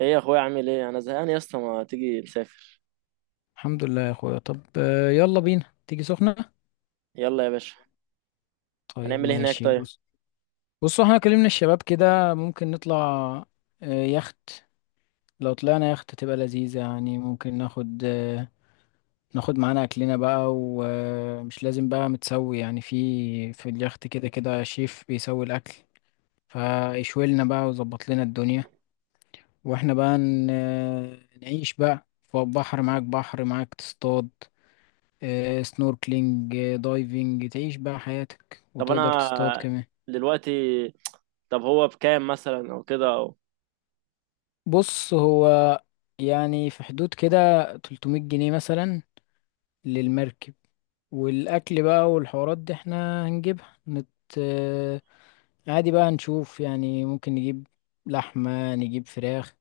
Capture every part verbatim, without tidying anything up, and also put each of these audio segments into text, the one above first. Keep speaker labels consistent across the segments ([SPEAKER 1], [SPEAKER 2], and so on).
[SPEAKER 1] ايه يا اخويا، عامل ايه؟ انا زهقان يا اسطى، ما تيجي نسافر؟
[SPEAKER 2] الحمد لله يا اخويا. طب آه، يلا بينا تيجي سخنة.
[SPEAKER 1] يلا يا باشا.
[SPEAKER 2] طيب
[SPEAKER 1] هنعمل ايه هناك
[SPEAKER 2] ماشي،
[SPEAKER 1] طيب؟
[SPEAKER 2] بص. بص احنا كلمنا الشباب كده ممكن نطلع آه، يخت. لو طلعنا يخت تبقى لذيذة، يعني ممكن ناخد آه، ناخد معانا اكلنا بقى، ومش لازم بقى متسوي يعني في في اليخت كده كده شيف بيسوي الاكل، فيشوي لنا بقى ويظبط لنا الدنيا. واحنا بقى ن- آه، نعيش بقى فوق، بحر معاك، بحر معاك تصطاد سنوركلينج، دايفنج، تعيش بقى حياتك
[SPEAKER 1] طب
[SPEAKER 2] وتقدر تصطاد
[SPEAKER 1] انا
[SPEAKER 2] كمان.
[SPEAKER 1] دلوقتي طب هو بكام مثلا، او كده او
[SPEAKER 2] بص هو يعني في حدود كده ثلاث مية جنيه مثلا للمركب. والأكل بقى والحوارات دي احنا هنجيبها نت... آه، عادي بقى نشوف، يعني ممكن نجيب لحمة، نجيب فراخ.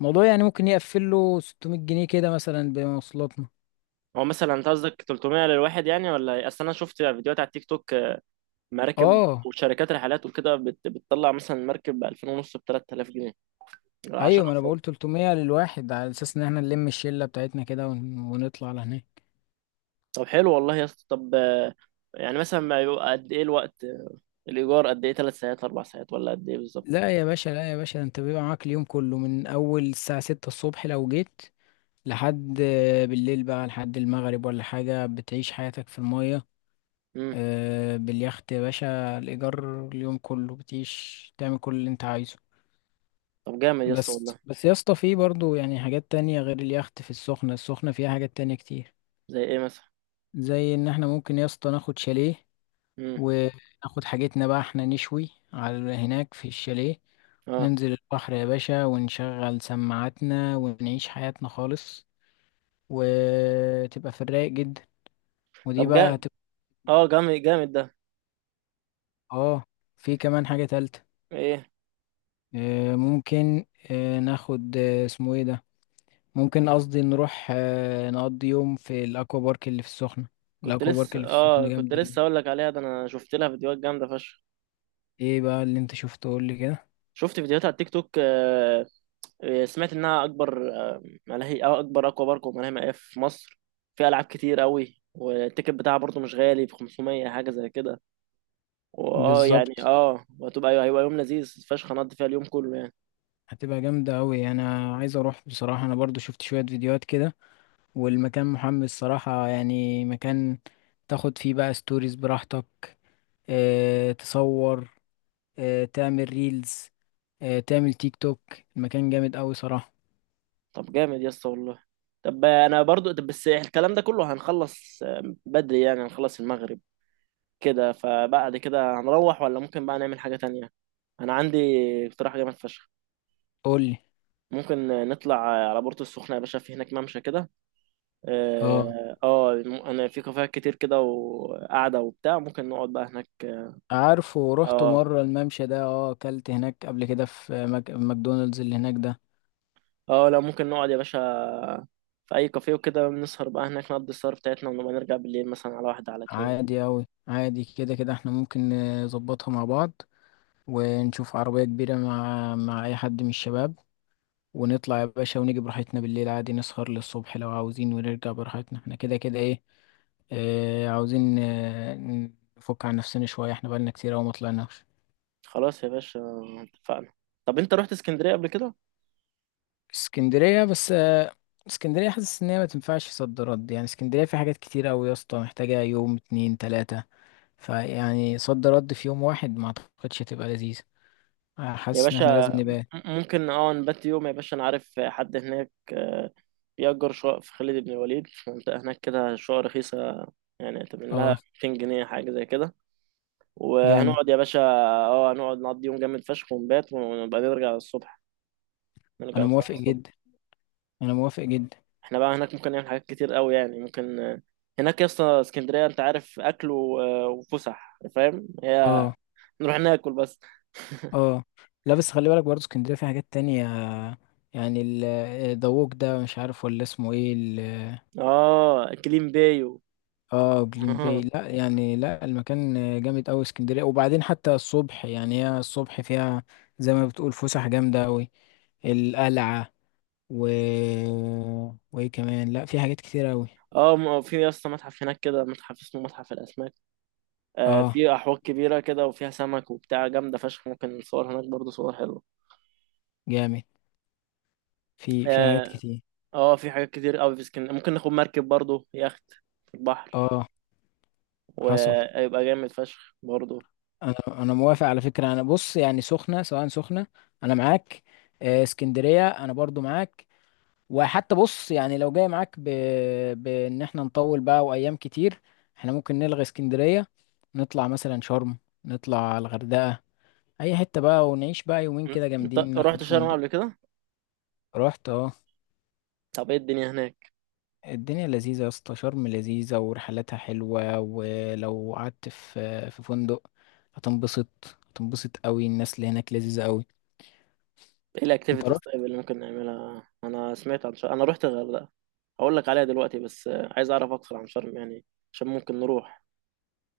[SPEAKER 2] الموضوع يعني ممكن يقفل له ست مية جنيه كده مثلا بمواصلاتنا.
[SPEAKER 1] هو مثلا انت قصدك ثلاثمئة للواحد يعني، ولا ايه؟ اصل انا شفت فيديوهات على التيك توك، مراكب
[SPEAKER 2] اه،
[SPEAKER 1] وشركات رحلات وكده بت... بتطلع مثلا مركب ب ألفين ونص، ب تلات آلاف جنيه،
[SPEAKER 2] ايوه،
[SPEAKER 1] 10
[SPEAKER 2] ما انا
[SPEAKER 1] افراد.
[SPEAKER 2] بقول ثلاثمية للواحد، على اساس ان احنا نلم الشلة بتاعتنا كده ون... ونطلع لهناك.
[SPEAKER 1] طب حلو والله يا اسطى. طب، آه، يعني مثلا ما يبقى قد ايه الوقت، آه، الايجار قد ايه؟ 3 ساعات، 4 ساعات، ولا قد ايه بالظبط؟
[SPEAKER 2] لا يا باشا، لا يا باشا، ده انت بيبقى معاك اليوم كله من اول الساعة ستة الصبح لو جيت لحد آه، بالليل بقى، لحد المغرب ولا حاجة، بتعيش حياتك في المية،
[SPEAKER 1] امم.
[SPEAKER 2] آه، باليخت يا باشا. الإيجار اليوم كله، بتعيش تعمل كل اللي انت عايزه.
[SPEAKER 1] طب جامد يا اسطى والله.
[SPEAKER 2] بس بس يا اسطى، في برضه يعني حاجات تانية غير اليخت في السخنة. السخنة فيها حاجات تانية كتير،
[SPEAKER 1] زي ايه مثلا؟
[SPEAKER 2] زي ان احنا ممكن يا اسطى ناخد شاليه،
[SPEAKER 1] امم.
[SPEAKER 2] وناخد حاجتنا بقى احنا نشوي على هناك في الشاليه،
[SPEAKER 1] اه.
[SPEAKER 2] ننزل البحر يا باشا، ونشغل سماعاتنا، ونعيش حياتنا خالص. وتبقى في الرايق جدا. ودي
[SPEAKER 1] طب جا
[SPEAKER 2] بقى هتبقى.
[SPEAKER 1] اه جامد جامد ده.
[SPEAKER 2] اه، في كمان حاجة تالتة.
[SPEAKER 1] ايه؟
[SPEAKER 2] آه، ممكن آه، ناخد آه، اسمه ايه ده، ممكن قصدي نروح آه، نقضي يوم في الاكوا بارك اللي في السخنة.
[SPEAKER 1] كنت
[SPEAKER 2] الاكوا بارك
[SPEAKER 1] لسه
[SPEAKER 2] اللي في السخنة
[SPEAKER 1] اه كنت
[SPEAKER 2] جامدة أوي.
[SPEAKER 1] لسه اقول لك عليها. ده انا شفت لها فيديوهات جامده فشخ.
[SPEAKER 2] ايه بقى اللي انت شفته؟ قول لي كده.
[SPEAKER 1] شفت فيديوهات على التيك توك آه آه، سمعت انها اكبر آه ملاهي، او اكبر اكوا بارك وملاهي مائية في مصر. فيها العاب كتير قوي، والتيكت بتاعها برضو مش غالي، ب خمسمية حاجه زي كده. واه يعني
[SPEAKER 2] بالظبط،
[SPEAKER 1] اه وهتبقى ايوه، هيبقى يوم لذيذ فشخ، هنقضي فيها اليوم كله يعني.
[SPEAKER 2] هتبقى جامدة أوي. أنا عايز أروح بصراحة، أنا برضو شفت شوية فيديوهات كده، والمكان محمس صراحة. يعني مكان تاخد فيه بقى ستوريز براحتك، اه تصور، اه تعمل ريلز، اه تعمل تيك توك. المكان جامد أوي صراحة.
[SPEAKER 1] طب جامد يا اسطى والله. طب انا برضو طب بس الكلام ده كله هنخلص آه، بدري يعني، هنخلص المغرب كده، فبعد كده هنروح ولا ممكن بقى نعمل حاجة تانية؟ أنا عندي اقتراح جامد فشخ.
[SPEAKER 2] قولي.
[SPEAKER 1] ممكن نطلع على بورتو السخنة يا باشا، في هناك ممشى كده
[SPEAKER 2] اه
[SPEAKER 1] اه آه، أنا، في كافيهات كتير كده وقعدة وبتاع، ممكن نقعد بقى هناك.
[SPEAKER 2] عارفه، روحته
[SPEAKER 1] اه،
[SPEAKER 2] مرة الممشى ده. اه، أكلت هناك قبل كده في مك... ماكدونالدز اللي هناك ده.
[SPEAKER 1] اه، لا ممكن نقعد يا باشا في أي كافيه وكده، نسهر بقى هناك، نقضي السهر بتاعتنا ونبقى نرجع بالليل مثلا على واحدة على اتنين كده.
[SPEAKER 2] عادي أوي، عادي، كده كده احنا ممكن نظبطها مع بعض، ونشوف عربية كبيرة مع مع أي حد من الشباب، ونطلع يا باشا، ونيجي براحتنا بالليل عادي، نسهر للصبح لو عاوزين، ونرجع براحتنا. احنا كده كده ايه، اه عاوزين آه، نفك عن نفسنا شوية، احنا بقالنا كتير أوي ما طلعناش.
[SPEAKER 1] خلاص يا باشا، اتفقنا. طب أنت رحت اسكندرية قبل كده؟
[SPEAKER 2] اسكندرية؟ بس آه، اسكندرية حاسس ان هي ما تنفعش صد رد، يعني اسكندرية في حاجات كتير أوي يا اسطى، محتاجة يوم اتنين تلاتة. فيعني صد رد في يوم واحد، ما اعتقدش هتبقى لذيذة. آه،
[SPEAKER 1] يا
[SPEAKER 2] حاسس ان احنا
[SPEAKER 1] باشا،
[SPEAKER 2] لازم نبقى.
[SPEAKER 1] م- ممكن اه نبات يوم يا باشا، انا عارف حد هناك، آه، بيأجر شقق في خالد بن الوليد، في منطقة هناك كده شقق رخيصة، يعني تمن لها
[SPEAKER 2] اه
[SPEAKER 1] ميتين جنيه حاجة زي كده.
[SPEAKER 2] جامد.
[SPEAKER 1] وهنقعد يا باشا. اه، هنقعد نقضي يوم جامد فشخ ونبات، ونبقى نرجع الصبح، نرجع
[SPEAKER 2] انا
[SPEAKER 1] القاهرة
[SPEAKER 2] موافق
[SPEAKER 1] الصبح.
[SPEAKER 2] جدا، انا موافق جدا.
[SPEAKER 1] احنا بقى هناك ممكن نعمل حاجات كتير قوي يعني، ممكن، آه، هناك يا اسطى اسكندرية، انت عارف، أكل و- آه، وفسح، فاهم؟ هي
[SPEAKER 2] اه.
[SPEAKER 1] نروح ناكل بس.
[SPEAKER 2] اه لا، بس خلي بالك برضه اسكندريه فيها حاجات تانية. يعني ال- دووك ده، مش عارف ولا اسمه ايه ال-
[SPEAKER 1] اه، كليم بايو.
[SPEAKER 2] اه جليم باي. لا يعني، لا، المكان جامد قوي اسكندريه. وبعدين حتى الصبح، يعني هي الصبح فيها زي ما بتقول فسح جامده قوي، القلعه، و وايه كمان، لا في حاجات كتير قوي.
[SPEAKER 1] اه، م- في يا اسطى متحف هناك كده، متحف اسمه متحف الأسماك. آه،
[SPEAKER 2] اه
[SPEAKER 1] في احواض كبيره كده، وفيها سمك وبتاع جامده فشخ، ممكن نصور هناك برضو صور حلوه.
[SPEAKER 2] جامد. في في حاجات
[SPEAKER 1] اه.
[SPEAKER 2] كتير.
[SPEAKER 1] آه، في حاجات كتير قوي في اسكندريه. ممكن ناخد مركب برضو، يخت في البحر،
[SPEAKER 2] اه حصل.
[SPEAKER 1] ويبقى جامد فشخ برضو.
[SPEAKER 2] انا انا موافق على فكره. انا بص يعني سخنه، سواء سخنه انا معاك، آه، اسكندريه انا برضو معاك. وحتى بص، يعني لو جاي معاك ب... بان احنا نطول بقى وايام كتير، احنا ممكن نلغي اسكندريه، نطلع مثلا شرم، نطلع الغردقه، اي حته بقى، ونعيش بقى يومين
[SPEAKER 1] إن-
[SPEAKER 2] كده
[SPEAKER 1] انت
[SPEAKER 2] جامدين،
[SPEAKER 1] رحت
[SPEAKER 2] ناخد
[SPEAKER 1] شرم
[SPEAKER 2] فندق.
[SPEAKER 1] قبل كده؟
[SPEAKER 2] رحت اه.
[SPEAKER 1] طب ايه الدنيا هناك؟
[SPEAKER 2] الدنيا لذيذه يا اسطى، شرم لذيذه، ورحلاتها حلوه، ولو قعدت في في فندق هتنبسط، هتنبسط قوي. الناس اللي هناك لذيذه قوي.
[SPEAKER 1] ايه
[SPEAKER 2] انت؟
[SPEAKER 1] الاكتيفيتيز طيب اللي ممكن نعملها؟ انا سمعت عن شرم. انا رحت الغردقه، هقول لك عليها دلوقتي، بس آه، عايز اعرف اكتر عن شرم يعني، عشان ممكن نروح.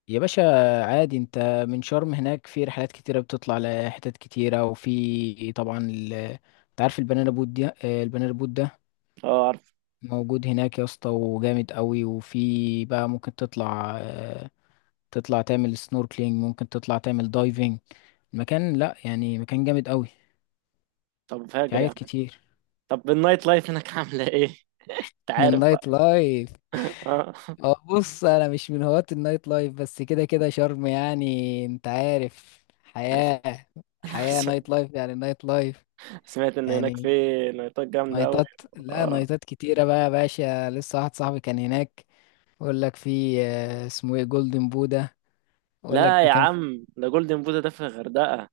[SPEAKER 2] يا باشا عادي، انت من شرم هناك في رحلات كتيرة بتطلع لحتت كتيرة، وفي طبعا ال... انت عارف البنانا بوت دي، آه، البنانا بوت ده
[SPEAKER 1] اه، عارف.
[SPEAKER 2] موجود هناك يا اسطى، وجامد قوي. وفي بقى ممكن تطلع آه، تطلع تعمل سنوركلينج، ممكن تطلع تعمل دايفنج. المكان لا يعني، مكان جامد قوي،
[SPEAKER 1] طب
[SPEAKER 2] في
[SPEAKER 1] فاجر
[SPEAKER 2] حاجات
[SPEAKER 1] يعني؟
[SPEAKER 2] كتير.
[SPEAKER 1] طب النايت لايف هناك عامله ايه؟ انت عارف
[SPEAKER 2] النايت
[SPEAKER 1] بقى.
[SPEAKER 2] لايف.
[SPEAKER 1] اه،
[SPEAKER 2] اه بص، انا مش من هواة النايت لايف، بس كده كده شرم يعني انت عارف، حياة
[SPEAKER 1] أنا
[SPEAKER 2] حياة
[SPEAKER 1] آسف.
[SPEAKER 2] نايت لايف، يعني نايت لايف،
[SPEAKER 1] سمعت ان هناك في
[SPEAKER 2] يعني
[SPEAKER 1] نايتات جامده قوي.
[SPEAKER 2] نايتات.
[SPEAKER 1] مم.
[SPEAKER 2] لا
[SPEAKER 1] اه.
[SPEAKER 2] نايتات كتيرة بقى يا باشا. لسه واحد صاحبي كان هناك يقول لك في آه، اسمه ايه، جولدن بودا، يقول لك
[SPEAKER 1] لا يا
[SPEAKER 2] مكان في.
[SPEAKER 1] عم، ده جولدن بودا ده في الغردقه.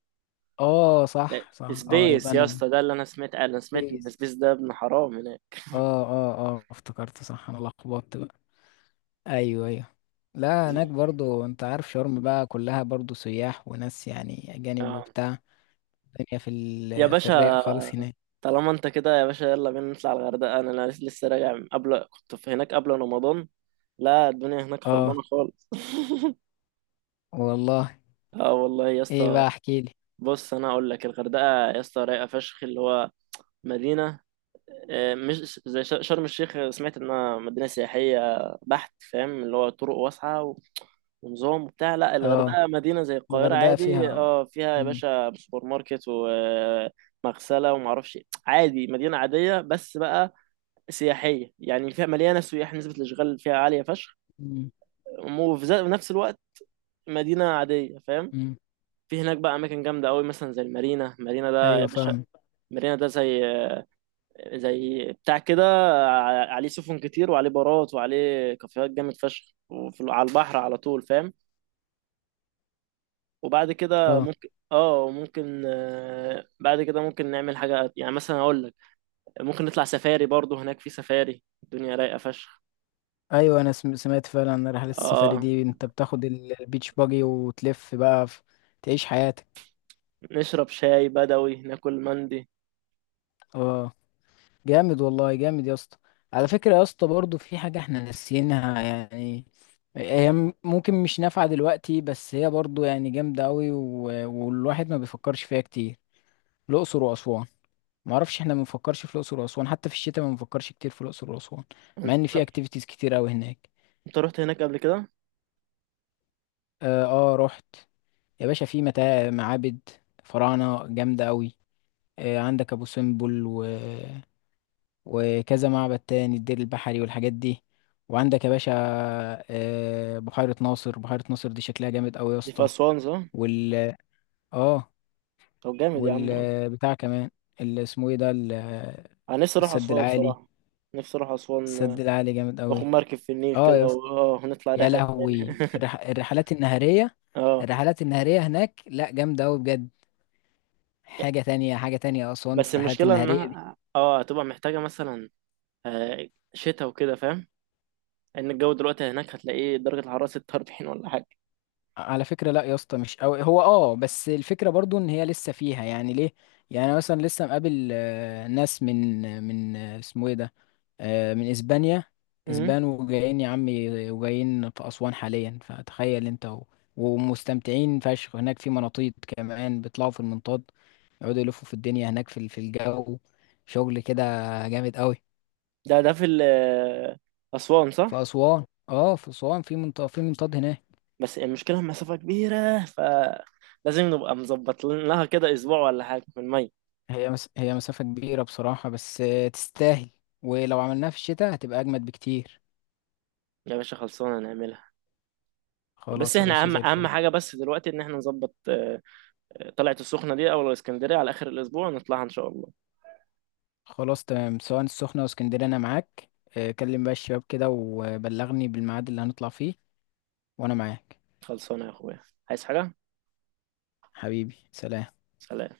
[SPEAKER 2] اه
[SPEAKER 1] لا،
[SPEAKER 2] صح، صح، اه يبقى
[SPEAKER 1] سبيس يا
[SPEAKER 2] انا
[SPEAKER 1] اسطى ده اللي انا سمعت، انا سمعت ان
[SPEAKER 2] بيس.
[SPEAKER 1] سبيس ده ابن حرام هناك.
[SPEAKER 2] اه اه اه افتكرت صح، انا لخبطت بقى. ايوه، ايوه. لا هناك برضو، انت عارف شرم بقى كلها برضو سياح وناس يعني اجانب
[SPEAKER 1] آه.
[SPEAKER 2] وبتاع. الدنيا في
[SPEAKER 1] يا
[SPEAKER 2] ال في
[SPEAKER 1] باشا،
[SPEAKER 2] الرايق خالص هناك.
[SPEAKER 1] طالما انت كده يا باشا، يلا بينا نطلع الغردقه. انا أنا لسه راجع من قبل، كنت في هناك قبل رمضان. لا، الدنيا هناك
[SPEAKER 2] اه
[SPEAKER 1] خربانه خالص.
[SPEAKER 2] والله.
[SPEAKER 1] اه، والله يا
[SPEAKER 2] ايه
[SPEAKER 1] اسطى.
[SPEAKER 2] بقى؟ احكيلي.
[SPEAKER 1] بص انا اقول لك، الغردقه يا اسطى رايقه فشخ، اللي هو مدينه، آه، مش زي ش- شرم الشيخ. سمعت انها مدينه سياحيه بحت، فاهم؟ اللي هو طرق واسعه و- ونظام وبتاع. لا
[SPEAKER 2] اه.
[SPEAKER 1] الغردقه مدينه زي القاهره
[SPEAKER 2] الغردقة
[SPEAKER 1] عادي،
[SPEAKER 2] فيها.
[SPEAKER 1] اه فيها يا
[SPEAKER 2] مم.
[SPEAKER 1] باشا سوبر ماركت ومغسله ومعرفش إيه. عادي، مدينه عاديه، بس بقى سياحيه، يعني فيها مليانه سياح، نسبه الاشغال فيها عاليه فشخ،
[SPEAKER 2] مم.
[SPEAKER 1] وفي ذات- في نفس الوقت مدينه عاديه، فاهم؟
[SPEAKER 2] مم.
[SPEAKER 1] في هناك بقى اماكن جامده قوي، مثلا زي المارينا. مارينا ده يا
[SPEAKER 2] ايوه
[SPEAKER 1] باشا،
[SPEAKER 2] فاهم.
[SPEAKER 1] مارينا ده زي زي بتاع كده، ع- عليه سفن كتير، وعليه بارات، وعليه كافيهات جامد فشخ، وفي على البحر على طول، فاهم؟ وبعد كده
[SPEAKER 2] اه.
[SPEAKER 1] ممكن، اه ممكن آه، بعد كده ممكن نعمل حاجة يعني، مثلا اقول لك، ممكن نطلع سفاري برضو هناك، في سفاري الدنيا رايقة فشخ.
[SPEAKER 2] ايوه انا سم- سمعت فعلا عن رحلة السفاري
[SPEAKER 1] اه،
[SPEAKER 2] دي. انت بتاخد ال- البيتش باجي وتلف بقى في... تعيش حياتك.
[SPEAKER 1] نشرب شاي بدوي، ناكل مندي.
[SPEAKER 2] اه جامد، والله جامد يا اسطى. على فكرة يا اسطى، برضو في حاجة احنا ناسيينها. يعني هي م- ممكن مش نافعة دلوقتي، بس هي برضو يعني جامدة قوي، و... والواحد ما بيفكرش فيها كتير: الأقصر وأسوان. معرفش، احنا ما بنفكرش في الأقصر وأسوان، حتى في الشتاء ما بنفكرش كتير في الأقصر وأسوان، مع ان
[SPEAKER 1] انت
[SPEAKER 2] في اكتيفيتيز كتير قوي هناك.
[SPEAKER 1] انت رحت هناك قبل كده؟
[SPEAKER 2] اه آه، رحت. يا باشا في متاع معابد، فراعنة جامدة قوي، آه، عندك ابو سمبل و... وكذا معبد تاني، الدير البحري والحاجات دي. وعندك يا باشا آه، بحيرة ناصر. بحيرة ناصر دي شكلها جامد قوي يا
[SPEAKER 1] دي في
[SPEAKER 2] اسطى.
[SPEAKER 1] اسوان صح؟
[SPEAKER 2] وال اه
[SPEAKER 1] طب جامد يا عم.
[SPEAKER 2] والبتاع كمان اللي اسمه ايه ده، ال-
[SPEAKER 1] انا نفسي اروح
[SPEAKER 2] السد
[SPEAKER 1] اسوان
[SPEAKER 2] العالي.
[SPEAKER 1] صراحة. نفسي اروح اسوان،
[SPEAKER 2] السد
[SPEAKER 1] آه،
[SPEAKER 2] العالي جامد
[SPEAKER 1] واخد
[SPEAKER 2] قوي.
[SPEAKER 1] مركب في النيل
[SPEAKER 2] اه
[SPEAKER 1] كده
[SPEAKER 2] يا
[SPEAKER 1] و-
[SPEAKER 2] اسطى.
[SPEAKER 1] اه ونطلع
[SPEAKER 2] يا
[SPEAKER 1] رحلة
[SPEAKER 2] لهوي،
[SPEAKER 1] تاني.
[SPEAKER 2] الرح... الرحلات النهارية،
[SPEAKER 1] اه،
[SPEAKER 2] الرحلات النهارية هناك لا جامدة قوي بجد. حاجة تانية، حاجة تانية أسوان في
[SPEAKER 1] بس
[SPEAKER 2] الرحلات
[SPEAKER 1] المشكلة
[SPEAKER 2] النهارية دي.
[SPEAKER 1] انها اه هتبقى محتاجة مثلا آه، شتاء وكده، فاهم؟ ان الجو دلوقتي هناك هتلاقيه درجة الحرارة ستة واربعين ولا حاجة.
[SPEAKER 2] على فكرة لا يا اسطى مش قوي هو، اه. بس الفكرة برضو ان هي لسه فيها يعني ليه. يعني أنا مثلا لسه مقابل آه، ناس من من آه، اسمه ايه ده، آه، من اسبانيا.
[SPEAKER 1] امم.
[SPEAKER 2] اسبان، وجايين يا عمي، وجايين في اسوان حاليا. فتخيل انت، و... ومستمتعين فشخ هناك، في مناطيد كمان بيطلعوا في المنطاد، يقعدوا يلفوا في الدنيا هناك في ال- في الجو. شغل كده جامد قوي.
[SPEAKER 1] ده ده في ال- آه، أسوان
[SPEAKER 2] في
[SPEAKER 1] صح؟
[SPEAKER 2] اسوان، اه في اسوان، في منطاد، في منطاد هناك.
[SPEAKER 1] بس المشكلة المسافة كبيرة، فلازم نبقى مظبط لها كده اسبوع ولا حاجة من المية.
[SPEAKER 2] هي مس... هي مسافة كبيرة بصراحة، بس آه، تستاهل. ولو عملناها في الشتاء هتبقى أجمد بكتير.
[SPEAKER 1] يا باشا خلصانة نعملها. بس
[SPEAKER 2] خلاص يا
[SPEAKER 1] احنا
[SPEAKER 2] باشا
[SPEAKER 1] اهم
[SPEAKER 2] زي
[SPEAKER 1] اهم
[SPEAKER 2] الفل.
[SPEAKER 1] حاجة بس دلوقتي، ان احنا نظبط، آه، آه، طلعة السخنة دي او الاسكندرية على اخر الاسبوع، نطلعها ان شاء الله.
[SPEAKER 2] خلاص تمام، سواء السخنة أو اسكندرية أنا معاك. آه، كلم بقى الشباب كده وبلغني بالميعاد اللي هنطلع فيه، وأنا معاك.
[SPEAKER 1] خلصانة يا اخويا. عايز حاجة؟
[SPEAKER 2] حبيبي سلام.
[SPEAKER 1] سلام.